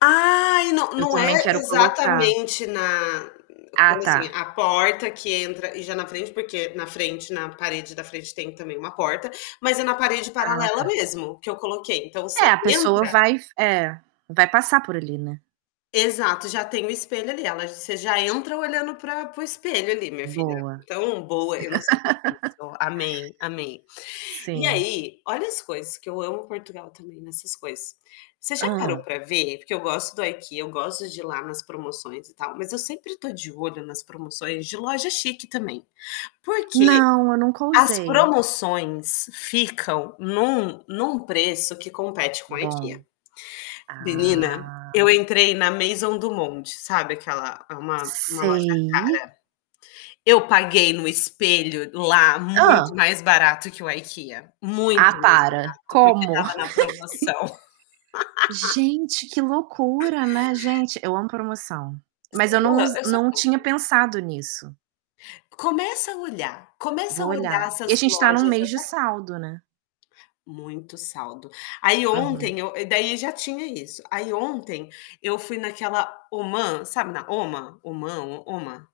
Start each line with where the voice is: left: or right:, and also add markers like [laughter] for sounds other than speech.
left: Ah, e não
right: Eu
left: não é
right: também
left: e
right: quero colocar.
left: exatamente na
right: Ah,
left: como, assim,
right: tá.
left: a porta que entra e já na frente porque na frente na parede da frente tem também uma porta, mas é na parede
right: Ah,
left: paralela
right: tá.
left: mesmo que eu coloquei. Então você
right: É, a pessoa
left: entra
right: vai f é. Vai passar por ali, né?
left: Exato, já tem o espelho ali. Ela você já entra olhando para para o espelho ali, minha filha.
right: Boa.
left: Então, boa, eu não sabia
right: [laughs]
left: disso. Amei, amei. E
right: Sim.
left: aí olha as coisas que eu amo Portugal, também, nessas coisas. Você já parou
right: Hã.
left: pra ver? Porque eu gosto do IKEA, eu gosto de ir lá nas promoções e tal, mas eu sempre tô de olho nas promoções de loja chique, também. Porque
right: Não, eu nunca
left: as
right: usei.
left: promoções ficam num num preço que compete com a
right: Bom.
left: IKEA. Menina, eu
right: Ah!
left: entrei na Maison do Monte, sabe aquela é uma uma loja
right: Sei.
left: cara. Eu paguei num espelho lá muito
right: Hã.
left: mais barato que o IKEA. Muito
right: Ah,
left: mais
right: para.
left: barato porque
right: Como?
left: estava na promoção.
right: [laughs]
left: [laughs]
right: Gente, que loucura, né. Gente, eu amo promoção. Mas eu não use não tinha
left: [unintelligible]
right: pensado nisso.
left: Começa a olhar. Começa a
right: Vou
left: olhar
right: olhar. E a
left: essas
right: gente tá num
left: lojas
right: mês de
left: até
right: saldo, né?
left: Muito saldo. Aí
right: Aham.
left: ontem eu e daí já tinha isso. Aí ontem eu fui naquela Homã sabe, na Hôma, Homã, Hô Hôma?